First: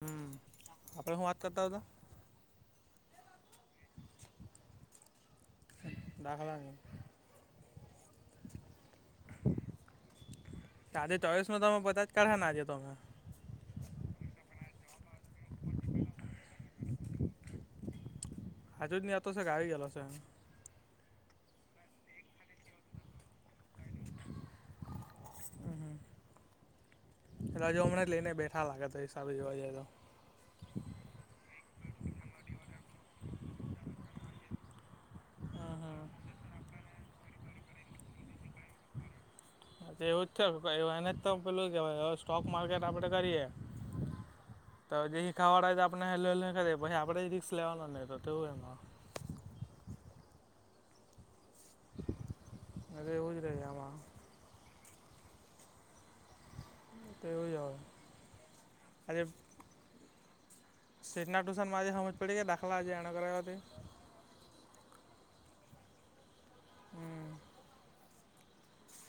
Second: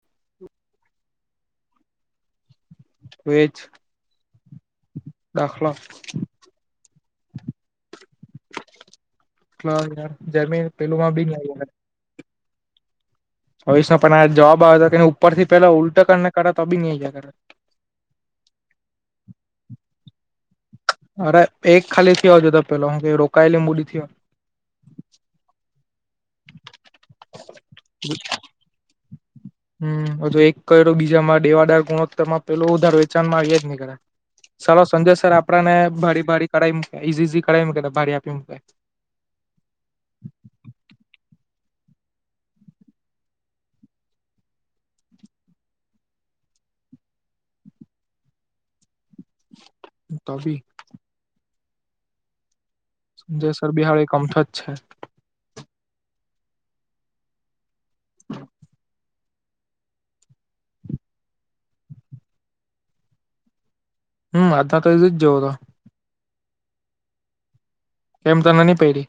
હમ આપણે શું વાત કરતા હતા? વેજ દાખલા. દાખલાની યાર જમ પેલું માં બી [unintelligible] કઢ ના આ જતો તમે. ચોવીસ નો પણ આ જવાબ આવ હતો ઉપરથી પેલા ઉલટા કરને કરા તો બી ની આવીયા કરે. હજુ જ નહીંતો છે કે આવી ગેલો છે? અરે એક ખાલી થયો તો પેલો હું રોકાયલી મૂડી થીયો. હમ હ. રજ હમણાં લઈને બેઠા લાગે તો હિસાબે જોવા જઈ. હમ એક કર તો બીજા માં દેવાદાર ગુણોતર માં પેલો ઉધાર વેચાણ મા આવીયા જ ની કરે. ચાલો સંજય સર આપડને હમ હમ ભડી ભડી કરાવી મકે ઇઝી ઝી કરાવી મૂકે ભારી આપી મૂકે. એવું જ છે એને તો પેલું કે સ્ટોક માર્કેટ આપડે કરીએ. ત જે હિખાવવા વાળા હોય તો તે આપણે હેલૂહેલૂ આપણેે રિક્સ લેવાનોને તેવું એમાં. કાફી [unintelligible] એટલે એવું જ સંજયસ રહે આમાં બિહાળ એકમથ જ છે. તેવું જ અવે. હ [inaudible] આજે સેટના ટુશનમાંજે સમજ પડી ગયા દાખલા આજે એણે કર્યાવા તે? હમ અ તો જવો તો. હમ. કેમ તનેની પયરિ?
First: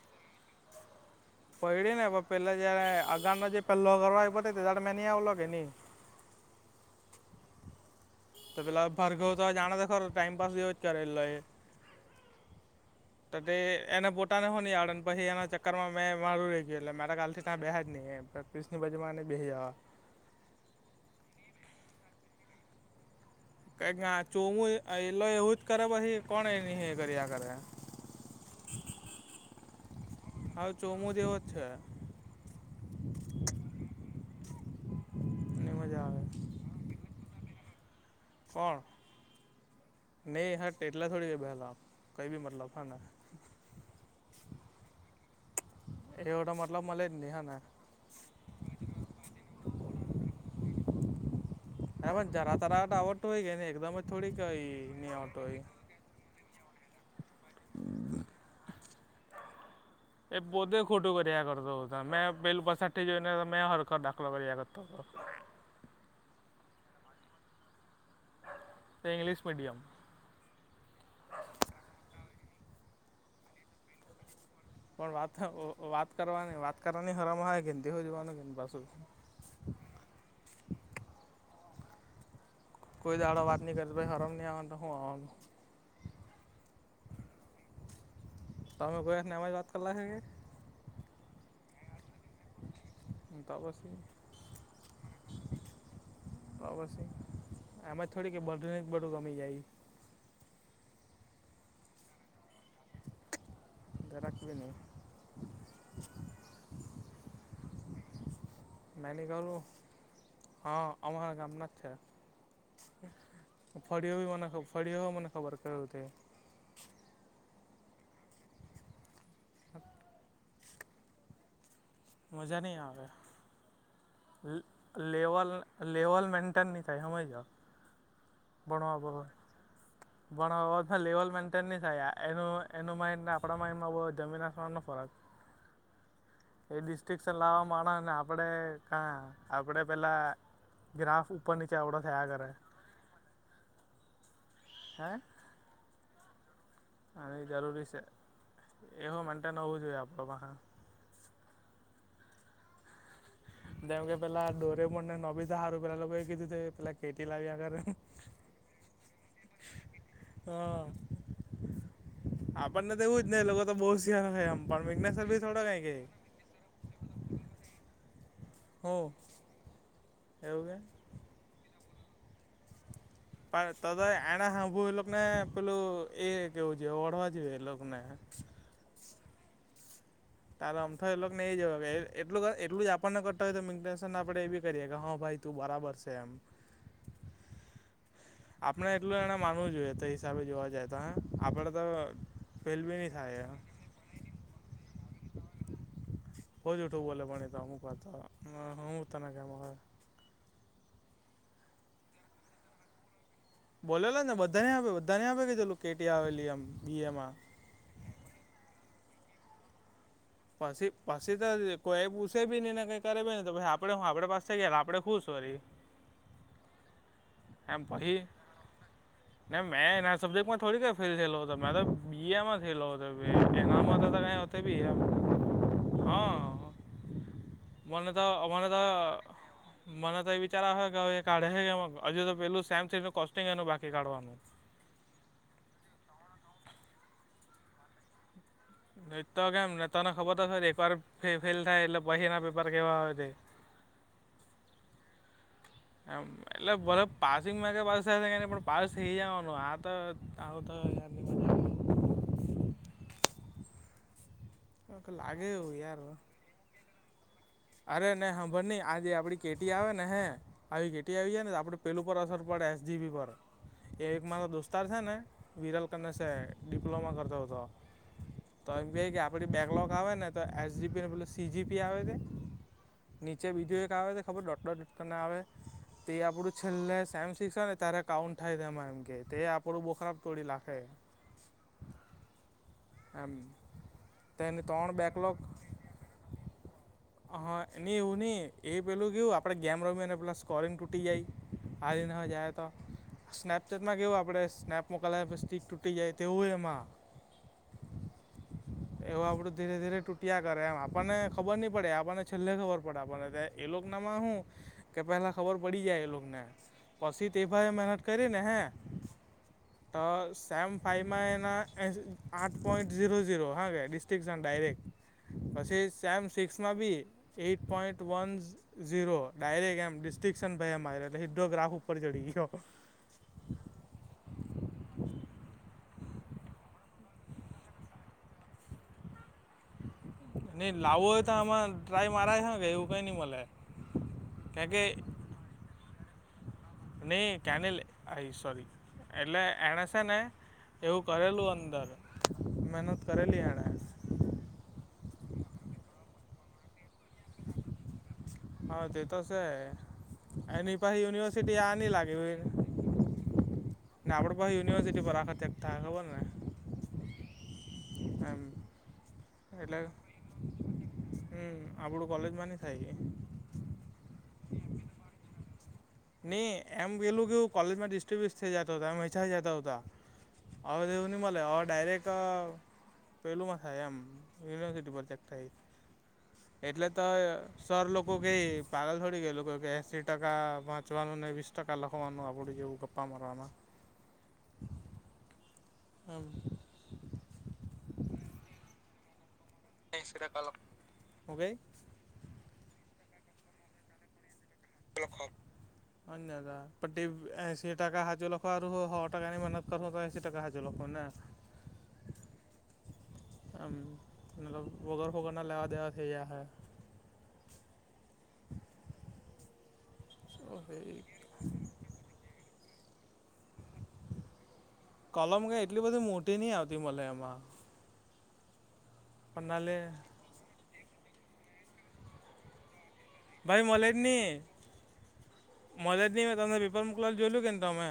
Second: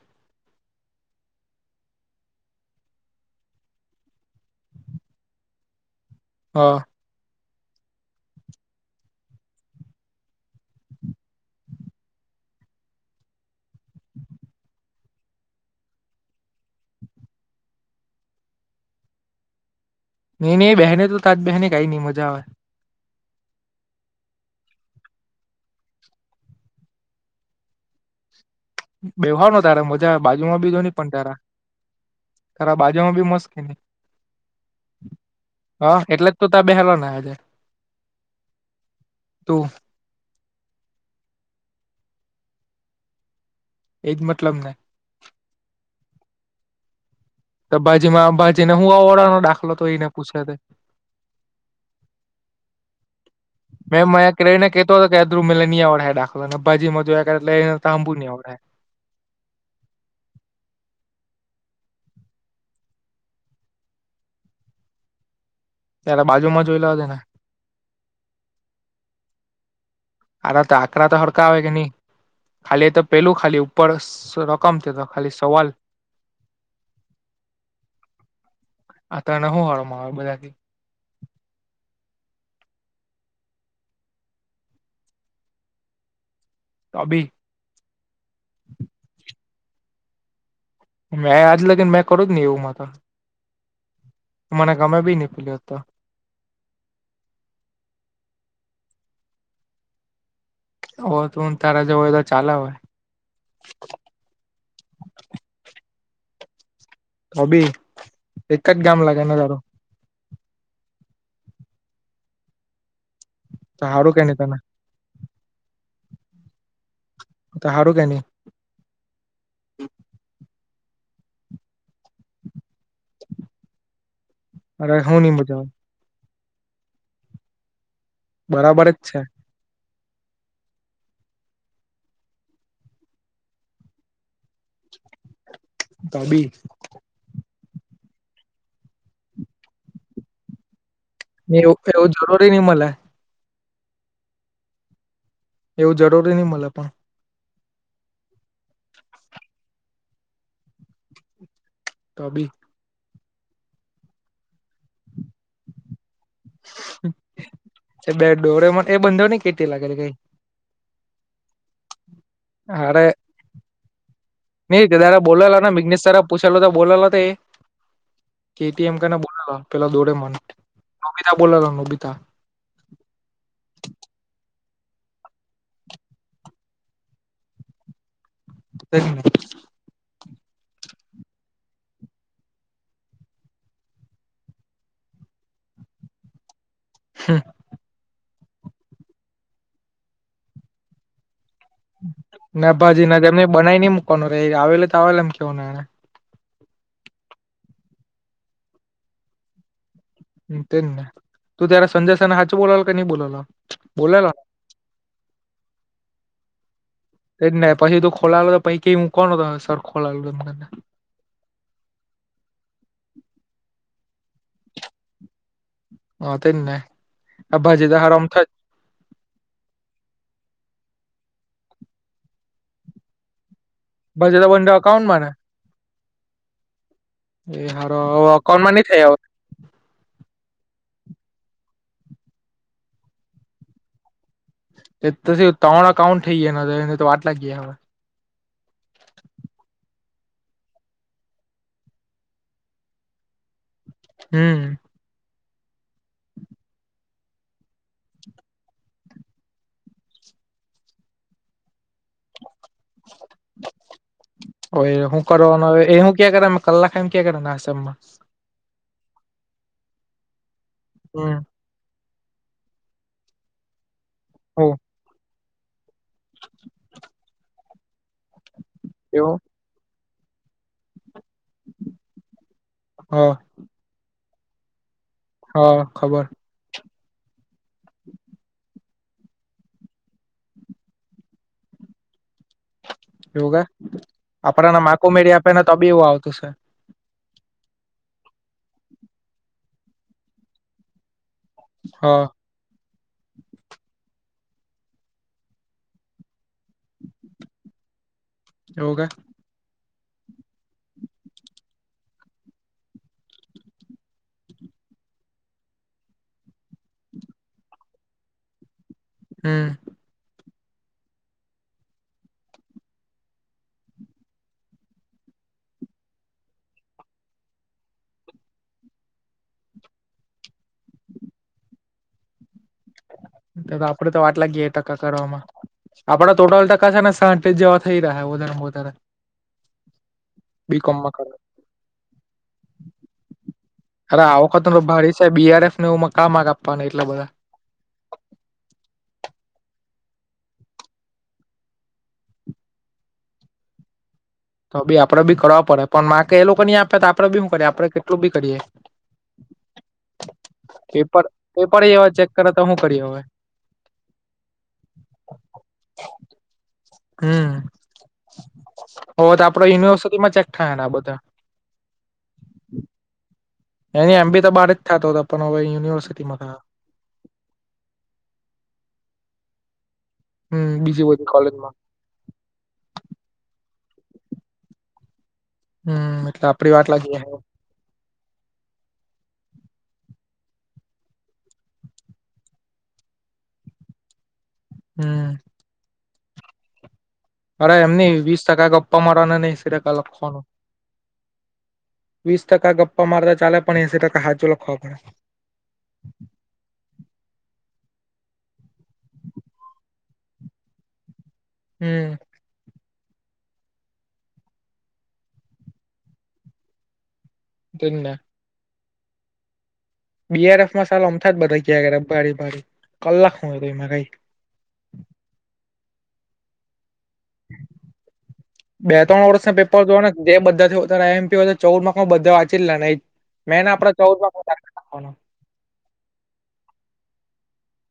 [inaudible] પડડી ને પેલા જયારે આગાનો જે પહેલો કરવા આવ્યો ત્યારે મે નહીં આવલો કે નહીં. હા. તો પેલા ભરઘવ તો જાણ તો ખર ટાઈમપાસ જેયો જ કરે એલો એ. તો તે એને બોટાને હો નહીં આવડે ને પછી એના ચક્કરમાં મેં મારું રહી ગયું એટલે મારા કાલથી ત્યાં બેહ્યા જ નહીં, એ ક્રિશની બાજુમાં ને બેહી આવા. નહી નહી બહેને તો તાજ બહેને કઈ નહીં મજા આવે કઈક ના ચોવું એલો એવું જ કરે પછી કોણ એની કર્યા કર્યા વ્યવહાર ન તારા મજા બાજુ માં હવે બીજો નહી ચોમું પણ જેવો તારા. જ છે ખરા બાજુમાં બી મસ્ત નહી, એની હા મજા આવે એટલે જ તો ત બેહેલ ના હજર. કોણ? તું નહીં હ તેટલા થોડી છે બેહેલા આપ કઈ ભી મતલબ હ ને. એજ મતલબ ને. એવો તો મતલબ મળે નહી હે ને બાજી માં બાજી ને હું આવડવા નો દાખલો તો એને પૂછે તે હ પણ જરા તરાટ આવડતું હોય કેને એકદમ જ થોડીક કઈ ન આવડતું હોય ે દાખલોને બાજીમાં જો એટલે એ ત તાંબુ નહી આવડે એ પોતે ખોટું કર્યા કરતો મેં પેલું પાછડી જોઈને મેં હરખો દાખલો કરી આપ્યૉ તો ત્યારે બાજુમાં જોઈ લેવા દે ને તે ઈંગ્લિશ મીડિયમ આ તો કાકરા તો હરખા આવે કે ની ખાલી એ તો પેલું ખાલી ઉપર રકમ છે તો પણ ખાલી વાત સવાલ વાત કરવાની વાત કરવાની હરમ આવી કે ની તે હો જવાનું પાછુ આ તને હુ હરમ આવે બધાથી કોઈ દાડો વાત ની કરે હરમ ની આવે તો હું આવે અબી તો અમે કોઈ હાથે આમ જ વાત કર લાખે કે મેં આજ લગીને મેં કરું જ ને એવું માતા તાવ આવશે મને ગમે બી પેલ્યો હતો તો પછી એમાં થોડી કે બધા બધું ગમી જાય હો તું તારા જો હોય તો ચાલે હોય જરાક બી નહી તો બી એક જ ગામ નહીં લાગેને તારુ કહું હા અમારા ગામ ના છે તો સારું કે ફરી્યો નહી મને તને બી ફડીયુ હો મને ખબર કે તો હારું કે ની સાત મજા નહી આવે અરે હું નહી લેવલ મજા આવે લેવલ મેન્ટેન નહી થાય સમજ જાઓ બરાબર જ ભણવા પર છે હોય પણ હવે તો લેવલ મેન્ટેન નહી થાય એનું માઇડ આપણા માઈંડમાં જમીન આસમાન નો ફરક [unintelligible] તો બી એ ડિસ્ટ્રિકશન લાવવા માંણસ ને આપડે કા આપડે પેલા ગ્રાફ ઉપર ને નીચે એવું આવડો એવું થયા જરૂરી કરે, નહી મળે હે. એવું જરૂરી નહી મલે પણ અને એ જરૂરી છે એવું મેન્ટેન હોવું જોઈએ આપણ પા તોભી ધેમ કે પેલા ડોરેમોન ને નોબીતાારું પેલા લોકો કીધું તે પેલા કેટી લાવ્યાગરે એ બે ડોરેમોન એ બંધો ની કેટી લાગેલી કઈ હા આપણને તો એવું જ હી લોકો તો બહુ શયાર હોય એમ્ [unintelligible] પૂછેલ તો બોલાલા તે [unintelligible] હું બોલાલો પેલા દોડે મન એવું નોબિતા બોલલો નોબીતા [inaudible] ત એના સાાંભુ એ લોકોને પેલું એ કેવું જોઈ [unintelligible] વળવા જે એ લોકો ને [unintelligible] તાર આમ થ એ ને એ જવા એટલ એટલ જ આપણને કરતા હોય તો મેન્ટન આપણે એી કરીએ કે હા ભાઈ તું બરાબર છે, એમ હા આપણે એટલું એને માનવું જોઈએ, તો હિસાબે જોવા જાય તો હ આપડે તો ના ફેલ બી ભાજી નહીં ના એમને થાય બનાઈ નઈ મુૂકવાનું રે આવેલો તો આવે એમ કેવાને એને ભહજ ઉઠું બોલે ભણે તો હું કતો હું તને કે તે જ ન તું ત્યારે સંજય સેના હાચ બોલાવ કે નઈ બોલો બોલેલો ને બધાને આપે બધા ને આપે કે ચલું કેટી આવેલી એમ બી એ માં તેજ ને પછી તો ખોલાલો પહી કે કોણ હો સર તમે ખોલાયો, પછી પછી તો કોઈ પૂછે ભી નઈ ને કઈ કરે બી નહી તો પ આપડે હું આપડે પાસ થઈ ગયેલા આપણે ખુશ વરી હ તેને એમ પહી ના મેં એના સબ્જેક્ટમાં થોડીક ફેલ થયેલો હતો મે તો બી એ માં થયેલો હતો. એનામાં તો કઈ ભાજેદા આવતી બંને બી હ. અકાઉન્ટમાં ને એ હારો મને તો હવે મન અકાઉન્ટમાં તો નઈ થાય હવે હ. મને તો એ વિચાર આવહે કે હવે એ કાઢે હે એવો હજુ તો પેલું સેમ [unintelligible] કોસ્ટિંગ એનું બાકી કાઢવાનું. કાઉન્ટ ઠઈ એના [unintelligible] તો વાટ લાગ ગયા હવે નીટ તો કેમ તને ખબર તો છ જ એકવાર ફેલ થાય એટલે પહીના પેપર કેવા આવે તે હમ એમ એટલે ભલે પાસિંગ [unintelligible] પણ પાસ થઈ જવાનું આ તો સાવ તો. મજા કોઈ આવે શું લાગે કરવાનું એવું એ યાર હું કે ક્યાં કલાક એમ ક્યાંય [unintelligible] અરે નઈ હંભર નહી આજે આપડી કેટી આવે ને હે આવી કેટી આવી હમ જાય ને આપડ પેલું પર અસર પડે એસજીબી પર એ એક મારો હું દોસ્તાર છે ને. વિરલ કનેસે ડિપ્લોમા કરતો હતો, તો એમ ક કે એવું આપણી બેકલોગ આવે ને. તો એસ જી પીને બદલે સી જી પી આવે તે. હ નીચે બીજું એક આવે તે ખબર ડોટ ડોટ તમને આવે, હ તે ખબર આપણું છેલ્લે સેમ સિક્કા છે ને ત્યારે કાઉન્ટ થાય છે એમાં એમ કે તે આપણું બોખરાબ તોડી લખે. એમ એવું કે તે એની આપડાને ત્રણ માકો મેળી બેકલોગ આપે ને તો બી એવું આવતું છે હા ની એવું ની એ પેલું ક્યુ આપે ગેમ રમી અને પેલા સ્કોરીંગ તુટી જઈ હ ને જાય તો. સ્નેપચેટમાં કેવું આપણે સ્નેપમાં કલર સ્ટીક તૂટી જાય તેવું હો એમાં. એવું આપડું ધીરે ધીરે ટૂ યા કરે એમ આપણને ખબર નઈ પડે આપણને છેલ્લે ખબર પડે આપણને એ લોકનામાં હું. કે પેલા ખબર પડી જાય એ લોક ને પછી તે એ ભાઈ મહેનત કરી ને હે. હમ તો સેમ ફાઈમાં એના આઠ પોઈન્ટ ઝીરો ઝીરો હા વે ડિસ્ટ્રિક્ટસન ડાયરેક્ટ પછી સેમ સિક્સમાં બી eight point one zero direct એમ ડિસ્ટિંશન ભાઈ મા્યો એટલે સીધો ગ્રાફ ઉપર ચડી ગયો આપડે તો વાટ લાગીએ એટકા કરવામાં આપડા ટોટલ ટ કથાને સાંજ જેવા થઈ રહ્યા વધારે વધારે ની લાવવું બીકોમમાં હોય કરે તો આમાં ટ્રાય મારા છે કે એવું કઈ ની મલે કેમકે સર બીઆરએફ નું મકામાં નહી કેનેલ આઈ સોરી એટલે એણે છે ને એવું કરેલું અંદર મહેનત કરેલી એણે તો બી આપડે બી કરવા પડે પણ માર્ક એ લોકો નહી આપે આપડે બી શું કરીએે આપડે કેટલું બી કરીએ હા તે તો છે એની પાસે પેપર યુનિવર્સિટી આ પેપર નહીં એવા લાગે ચેક કરે તો શું કરીએ હવે ને આપણી પાસે યુનિવર્સિટી પર આખત એક થાય ખબર ને હમ હમ હો તો આપડે યુનિવર્સિટી માં ચેક થાય ને આ બધા હ આપડું કલેજમાં ની થાય કે એની એમ બી તો બારજ થતો હતો પણ હવે યુનિવર્સિ નહી એમ પેલું કેવું કોલેજમાં ડિસ્ટર્બ્યુસ થઈ જતા હતા વહેંચાઈ જતા હતા. હમ હવે બીજી એવું ની બધી મલે હવે કોલેજમાં ડઇરેક્ટ પહેલુંમાં થાય એમ યુનિવર્સિટી પર ચેક થઈ હમ આપડી એટલે વાટ તો લાગી હે. સર લોકો કે પાગલ થોડી કે એલોકો કે એસી ટકા વા ચવાનું ને વીસ ટકા લખવાનું આપણું જેવું ગપ્પા મારવામાં હમ હમ અરે એમની વીસ ટકા ગપ્પા મારવાનાને ને એસી ટકા લખવાનું હું કઈ વીસ ટકા ગપ્પા મારતા ચાલે પણ એંસી ટકા હાચુ લખવાનું લખવાનું [unintelligible] પણ એસી ટકા હાજુ લખવા હારુ હો હો ટકાની મહેનત કર તો એસી ટકા હાજુ લખહુ ને [inaudible] હમ હમ મતલબ વગર ફોકટના લેવા દેવા થઈ જાહે. તેજને છે બીઆરએફમાં સાલુ આમતા જ બધા કિયા કરે ભારી ભારી કલાક શું હતો એમાં કઈ. કલમ કે એટલી બધી મોટી નહીં આવતી મલે એમાં બે ત્રણ વર્ષ ના પન્નાલે પેપર જોઆ ને જે બધાથી હો એમ ચૌદમાંમાં બધા વાંચીલા નઈ ભાઈ મેન આપડે ચૌદ રાખવાનો. મલે જ નહીં મે તમને પેપર મોકલાવેલું જોયલુ કે ને તમે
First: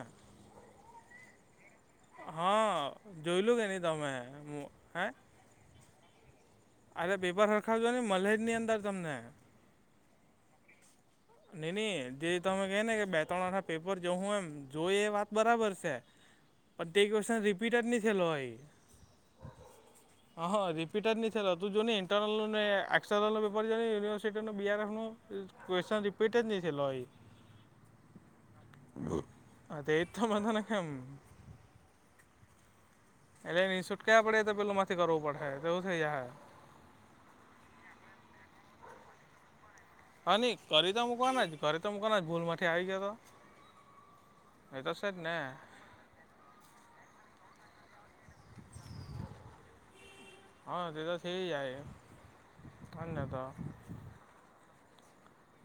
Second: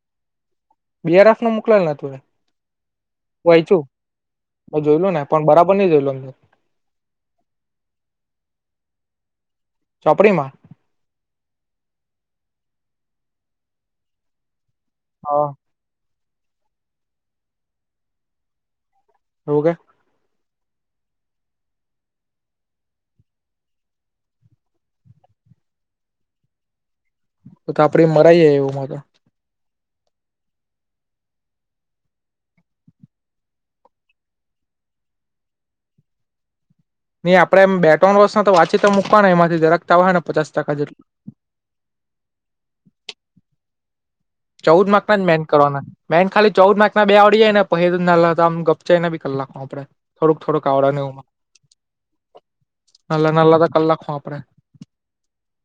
બીઆરએફ નું મોકલેલ ને તુંએ હા જોયલું કે નહી વાંયચું તમે મેં હે જોયલું ને પણ બરાબર ન જોયેલોને અરે પેપર હરખાવજો ન મલ્હેજ ની અંદર તમને ચોપડીમાં નીની જે તમે કહે ને કે બે ત્રણ વાર આ પેપર જો હું એમ જો એ વાત હા બરાબર છે પણ તે ક્વેશ્ચન રિપીટ જ નહી થયેલો હોય એવું કે [inaudible] અ હ રિપિટજ ની થેલો તુ જોની ઇન્ટર્નલ નું ને એક્સર્નલનો પેપર જો ને યુનિવર્સિટીનું બીઆરએફનું ક્વેશ્ચન રિપીટ જ નહી થેલો હોય. તો આપડે મરાઈ જાય એવું માતો હા તો એજ તો મેં તને કેમ. એટલે નઈ છૂટકા પડે તો પેલું મા થી કરવું પડહે તેવું થઈ જાહે નઈ આપડે એમ બે ત્રણ વર્ષના તો વાંચી તો મૂકવાના એમાંથી જરાક તો આવહે ને હા પચાસ નહી ટકા કરી તો જેટલું મૂકવાના જ કરી તો મૂકવાના જ એમાંથી આવી ગયા તો એ ચૌદ તો માર્ક છે જ ના ને મેન કરવાના મેઇન ખાલી ચૌદ માર્કના બે આવડી જાય ને પહી તો નાનલા આમ ગપચાવીને બી કરી નાખ હું આપણે થોડુંક થોડુંક આવડ હા ને તે તો એવું થઈ જાય નાંનલા નાનલા તો કરી નાખહુ આપડે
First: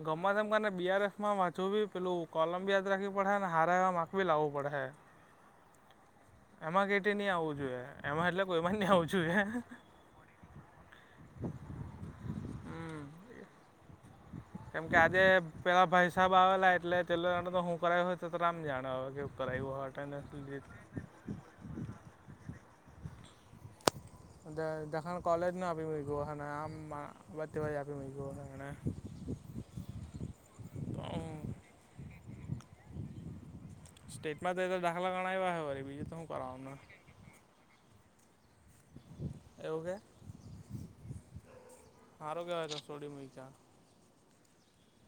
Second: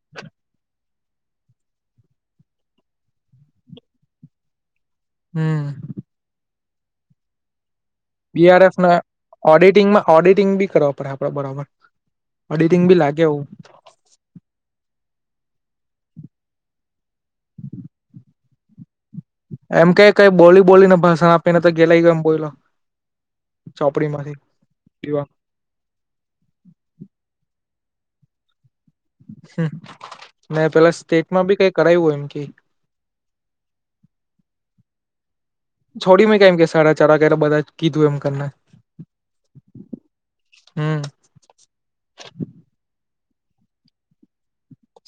ગમવા તેમને બીઆરએફ માં વાચવું બી પેલું કોલમ બી યાદ રાખવી પડહે હારા એવા માક ભી લાવવું પડહે હમ એમાં કેટી ની આવું જોઈએ એમાં એટલે બીઆરએફ કોઈમાં નઈ ના આવું જોઈએ ઓડિટિંગમાં ઓડિટિંગ બી કરવા પડહે આપડે બરાબર ઓડિટિંગ બી હમ લાગે એવુ કેમ કે આજે પેલા ભાઈસાહેબ આવેલા એટલે [unintelligible] હું કરાવ્યો તો તો રામ જાણ એમ કે કઈ બોલી બોલીને ભાષણ આપીને તો ગેલાયો એમ બોયલો ચોપડી માંથી હમ [unintelligible] ગોહના આમ વતી [unintelligible] હ ને પેલા એને સ્ટેટમાં બી કઈ કરાવ્યું એમ કે સ્ટેટમાં તો દાખલા ગણવ્યા ઓહે બીજું તો છોડી હું મે કરવાનું કેમ કે સાડા ચાર વાગે બધા જ કીધું એમ કરિને એવું કે હમ હારું કેવાય ત સોડી મૂયકા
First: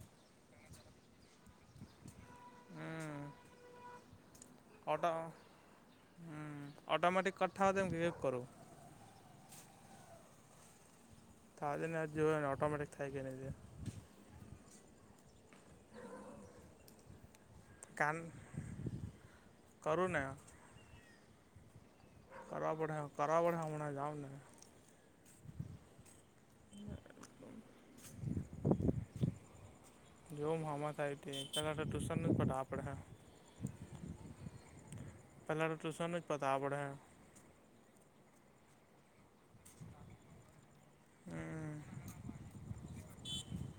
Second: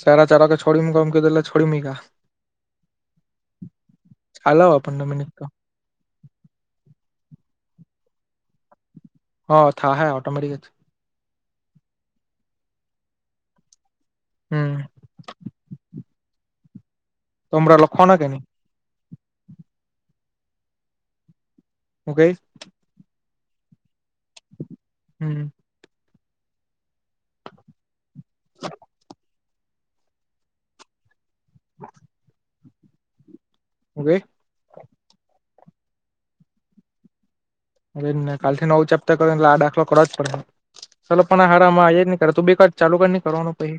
સાડા ચાર વાગે છોડી મૂકુ એમ કીધેલું જ છોડી મૂક્યા હમ હેલો હમ્મ અટોમેટિક કઠા એમ વિવેક કરું હ થાહે ઓટોમટિક તોજે ને જ જો ને ઓટોમેટિક થાય કે નહીં તે હમ્મ તે કે કાન ની કરુને હું કેય. કારાવા કારવા પડે અમજ આવ ને. હમ્મ [inaudible] જો આમાં કાંઈ તે પહેલા તો ટ્યુશનનો પતાવા પડહે હું કેય પહેલા તો ટ્યુશનનું ચ પતાવા પડહે અજ ને કાલ થી નવ ચેપ્ટર કરે ને આ દાખલો કરો જ પડે ચાલલો પણ આ હમ હરામાં જ નહી કરે તું બી કર ચાલુ કર ની કરવાનું પછ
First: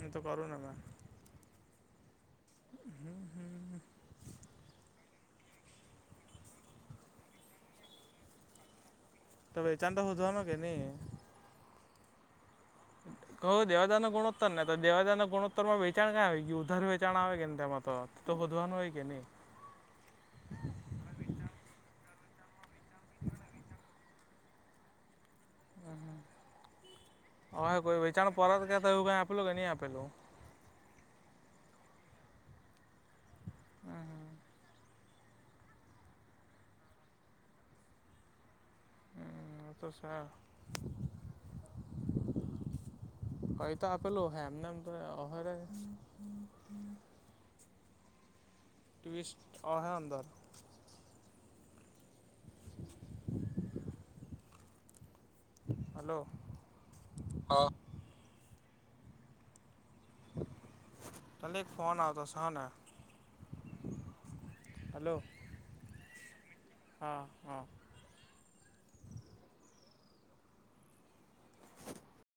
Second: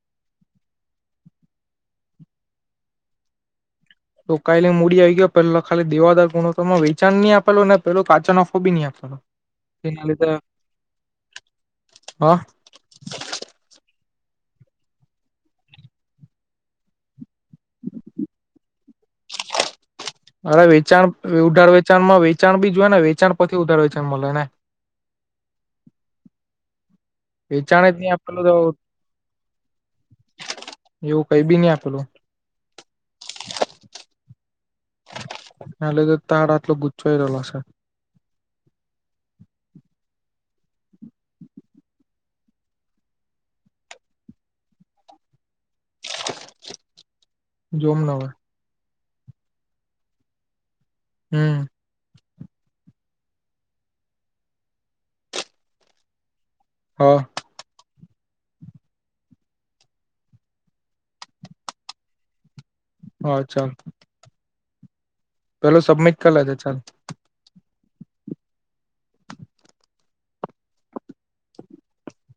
હુ તો કરું ને મે. હમ્મ હમ્મ તો કાયલી મૂડી આવી ગયો પેલા ખાલી દેદાર ગુણત્તામાં વેચાણ નહીં આપેલુ ને પેલો કાચો નફો બી નહી આપેલો ત વેચાણ તો તેના હોધવાનો લીધે કે નહીં. હ. કહ દેવાદારના ગુણોતર ને તો દેવાદારનોત્તરમાં વેચાણ કય આવી ગયું ઉધાર વેચાણ આવે કે ને તેમાં તો. તો બધવાનું હોય કે ની અરે વેચાણ ઉઢાર વેચાણ માં વેચાણ બી જો ને વેચણછથી ઉધાર હોય છે એ મળ ને હમ્મ હમ્મ વેચાણ હવે જ નહી વેચારણ આપેલું પરત ક્યાં તો એવું કાંઈ આપેલું કે નહીં આપેલું એવું કઈ બી નહી આપેલું હમ્મ એ લ ગે તાર આટલો ગુચચવાઈ રહલો છે. હ એ તો છે. કઈ તો આપેલું હ એમનેમ ત ઓહ રે જોમ ને હવે ટવિસ્ટ ઓહે અંદર હમ્મ હલો હ. હ. ખાલી એક ફોન આવ તો સ હને અચ્છા પેલું સબમિટ કરી લેજે ચાલ હા હા.